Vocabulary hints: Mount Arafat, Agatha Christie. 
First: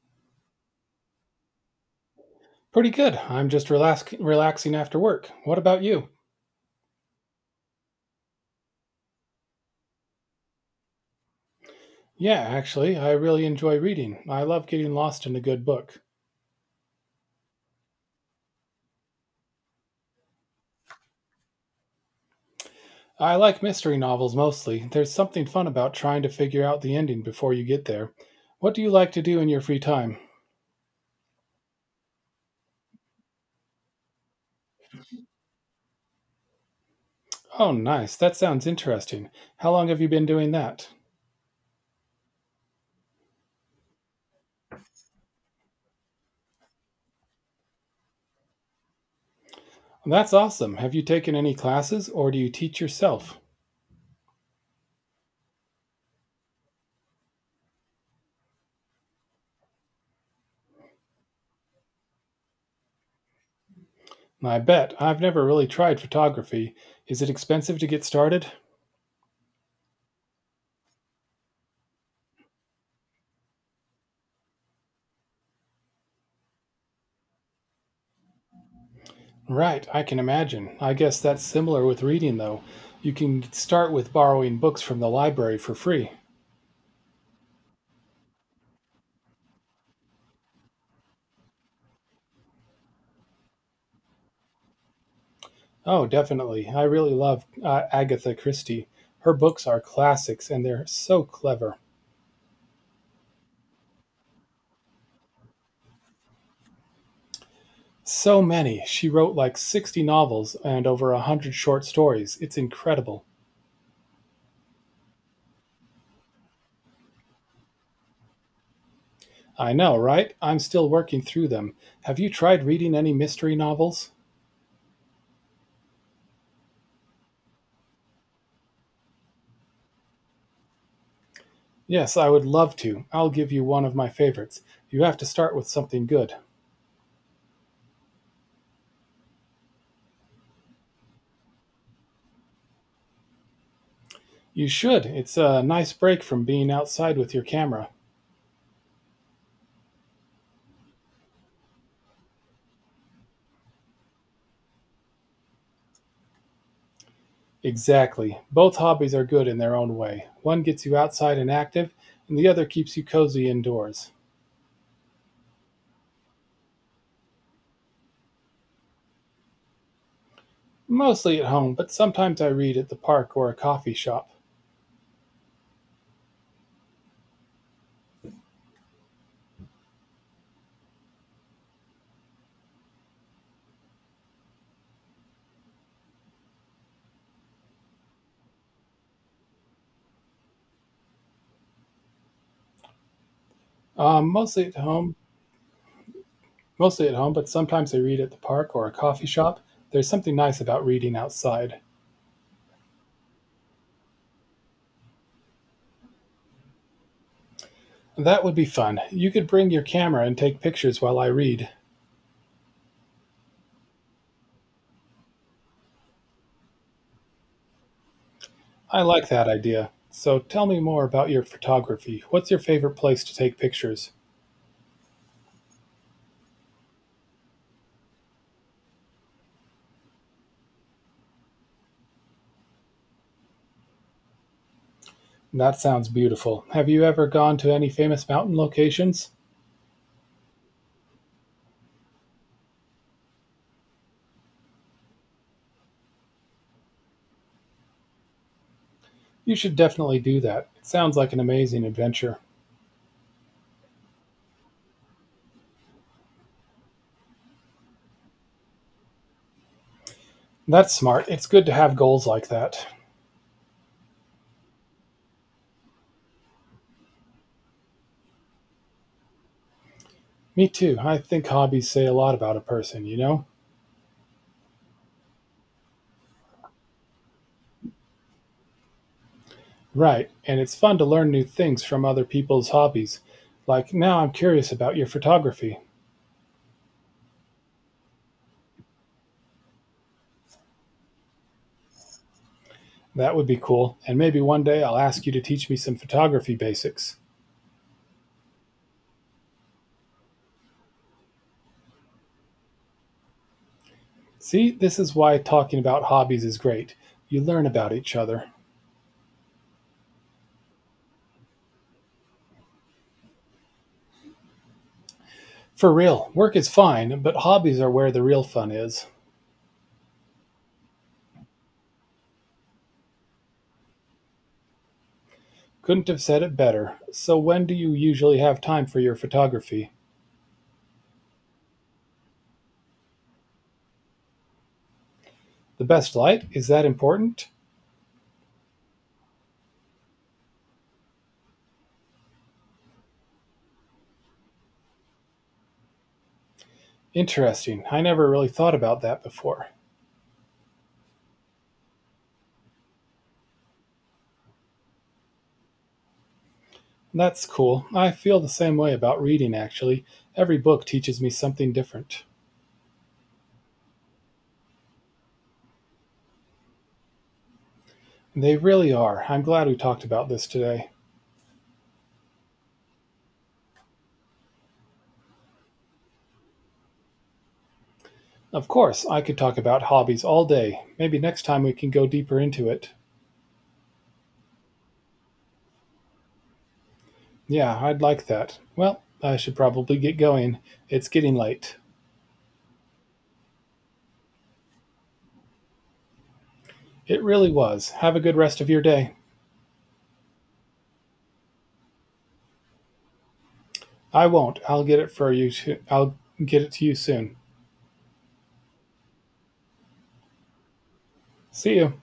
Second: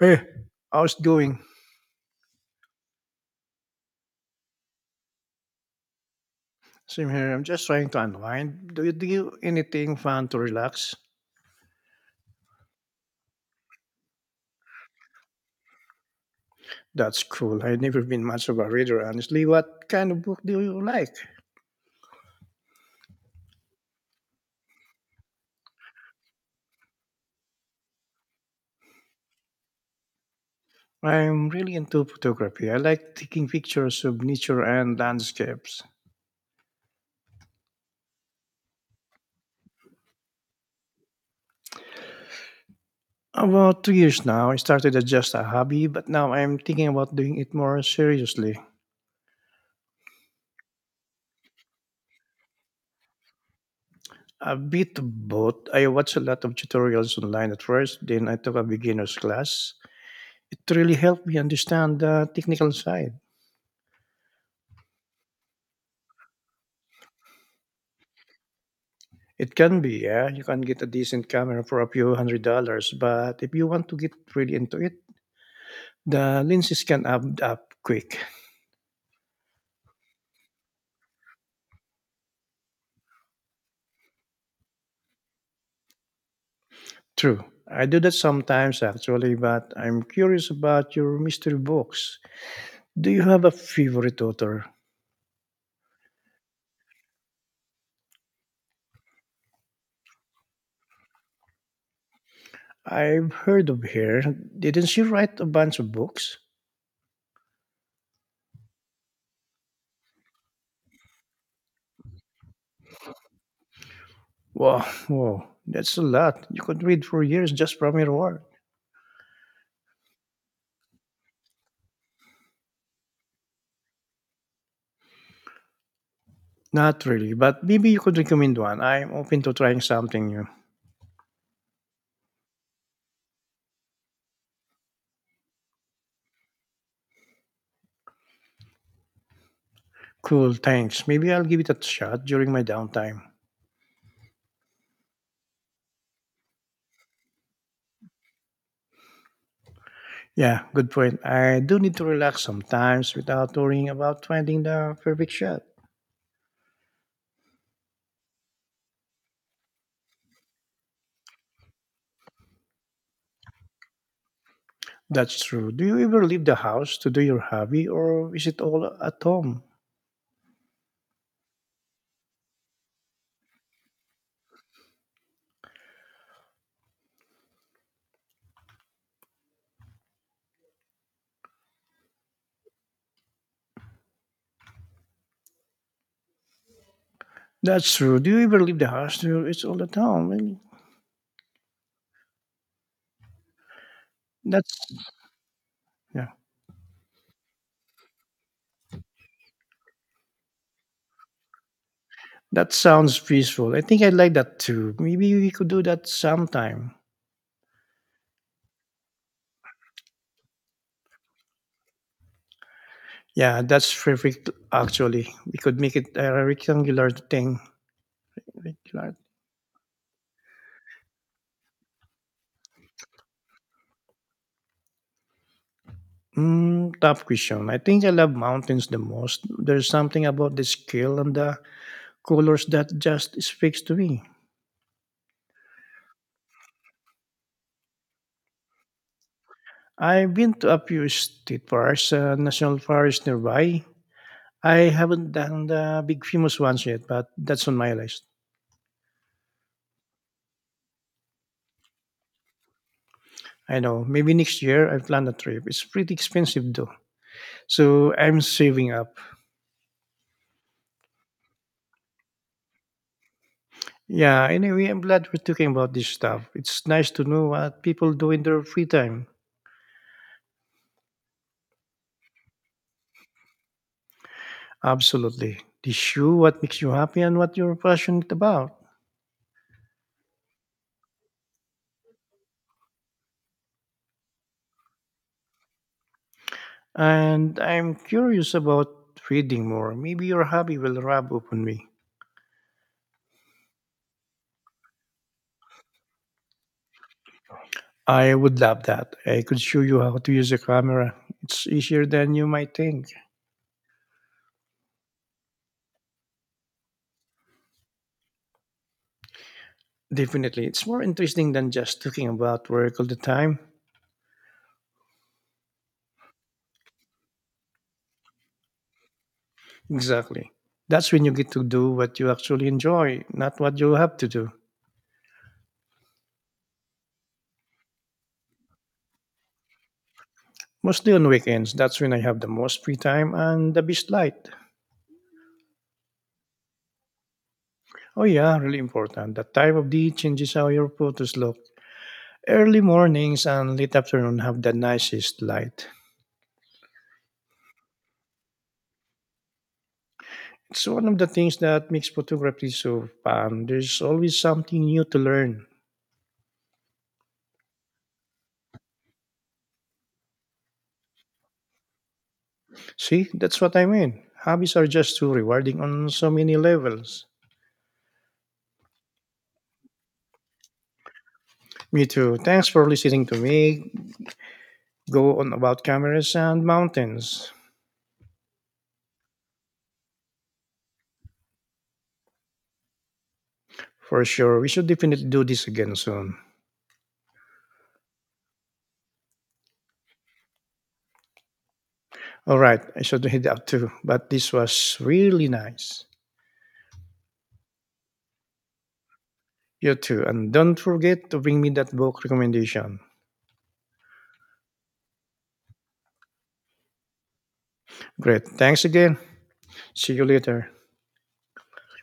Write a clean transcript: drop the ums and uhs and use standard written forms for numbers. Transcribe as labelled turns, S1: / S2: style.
S1: Hey, how's it going?
S2: Pretty good. I'm just relaxing after work. What about you?
S1: Same here. I'm just trying to unwind. Do you do anything fun to relax?
S2: Yeah, actually, I really enjoy reading. I love getting lost in a good book.
S1: That's cool. I've never been much of a reader, honestly. What kind of book do you like?
S2: I like mystery novels mostly. There's something fun about trying to figure out the ending before you get there. What do you like to do in your free time?
S1: I'm really into photography. I like taking pictures of nature and landscapes.
S2: Oh, nice. That sounds interesting. How long have you been doing that?
S1: About 2 years now, I started as just a hobby, but now I'm thinking about doing it more seriously.
S2: That's awesome. Have you taken any classes or do you teach yourself?
S1: A bit of both. I watched a lot of tutorials online at first, then I took a beginner's class. It really helped me understand the technical side.
S2: I bet. I've never really tried photography. Is it expensive to get started?
S1: It can be, yeah. You can get a decent camera for a few hundred dollars, but if you want to get really into it, the lenses can add up quick.
S2: Right, I can imagine. I guess that's similar with reading, though. You can start with borrowing books from the library for free.
S1: True. I do that sometimes actually, but I'm curious about your mystery books. Do you have a favorite author?
S2: Oh, definitely. I really love Agatha Christie. Her books are classics and they're so clever.
S1: I've heard of her. Didn't she write a bunch of books?
S2: So many. She wrote like 60 novels and over a 100 short stories. It's incredible.
S1: Wow, wow, that's a lot. You could read for years just from her work.
S2: I know, right? I'm still working through them. Have you tried reading any mystery novels?
S1: Not really, but maybe you could recommend one. I'm open to trying something new.
S2: Yes, I would love to. I'll give you one of my favorites. You have to start with something good.
S1: Cool, thanks. Maybe I'll give it a shot during my downtime.
S2: You should. It's a nice break from being outside with your camera.
S1: Yeah, good point. I do need to relax sometimes without worrying about finding the perfect shot.
S2: Exactly. Both hobbies are good in their own way. One gets you outside and active, and the other keeps you cozy indoors.
S1: That's true. Do you ever leave the house to do your hobby or is it all at home?
S2: Mostly at home, but sometimes I read at the park or a coffee shop.
S1: That's true. Do you ever leave the house to it's all at home? Really?
S2: Mostly at
S1: That's,
S2: home,
S1: yeah.
S2: mostly at home, but sometimes I read at the park or a coffee shop. There's something nice about reading outside.
S1: That sounds peaceful. I think I like that too. Maybe we could do that sometime.
S2: That would be fun. You could bring your camera and take pictures while I read.
S1: Yeah, that's perfect actually. We could make it a rectangular thing.
S2: I
S1: Rectangular
S2: like that idea. So tell me more about your photography. What's your favorite place to take pictures?
S1: Mm, tough question. I think I love mountains the most. There's something about the scale and the colors that just speaks to me.
S2: That sounds beautiful. Have you ever gone to any famous mountain locations?
S1: I've been to a few state parks, national parks nearby. I haven't done the big famous ones yet, but that's on my list.
S2: You should definitely do that. It sounds like an amazing adventure.
S1: I know. Maybe next year I plan a trip. It's pretty expensive though, so I'm saving up.
S2: That's smart. It's good to have goals like that.
S1: Yeah. Anyway, I'm glad we're talking about this stuff. It's nice to know what people do in their free time.
S2: Me too. I think hobbies say a lot about a person, you know?
S1: Absolutely. The what makes you happy and what you're passionate about.
S2: Right. And it's fun to learn new things from other people's hobbies. Like, now I'm curious about your photography.
S1: And I'm curious about reading more. Maybe your hobby will rub upon me.
S2: That would be cool. And maybe one day I'll ask you to teach me some photography basics.
S1: I would love that. I could show you how to use a camera. It's easier than you might think.
S2: See, this is why talking about hobbies is great. You learn about each other.
S1: Definitely. It's more interesting than just talking about work all the time.
S2: For real, work is fine, but hobbies are where the real fun is.
S1: Exactly. That's when you get to do what you actually enjoy, not what you have to do.
S2: Couldn't have said it better. So, when do you usually have time for your photography?
S1: Mostly on weekends, that's when I have the most free time and the best light.
S2: The best light? Is that important?
S1: Oh yeah, really important. The time of day changes how your photos look. Early mornings and late afternoon have the nicest light.
S2: Interesting. I never really thought about that before.
S1: It's one of the things that makes photography so fun. There's always something new to learn.
S2: That's cool. I feel the same way about reading, actually. Every book teaches me something different.
S1: See, that's what I mean. Hobbies are just too rewarding on so many levels.
S2: They really are. I'm glad we talked about this today.
S1: Me too. Thanks for listening to me go on about cameras and mountains.
S2: Of course, I could talk about hobbies all day. Maybe next time we can go deeper into it.
S1: For sure, we should definitely do this again soon.
S2: Yeah, I'd like that. Well, I should probably get going. It's getting late.
S1: All right, I should head out too, but this was really nice.
S2: It really was. Have a good rest of your day.
S1: You too. And don't forget to bring me that book recommendation.
S2: I won't. I'll get it for you. To, I'll get it to you soon.
S1: Great. Thanks again. See you later.
S2: See you.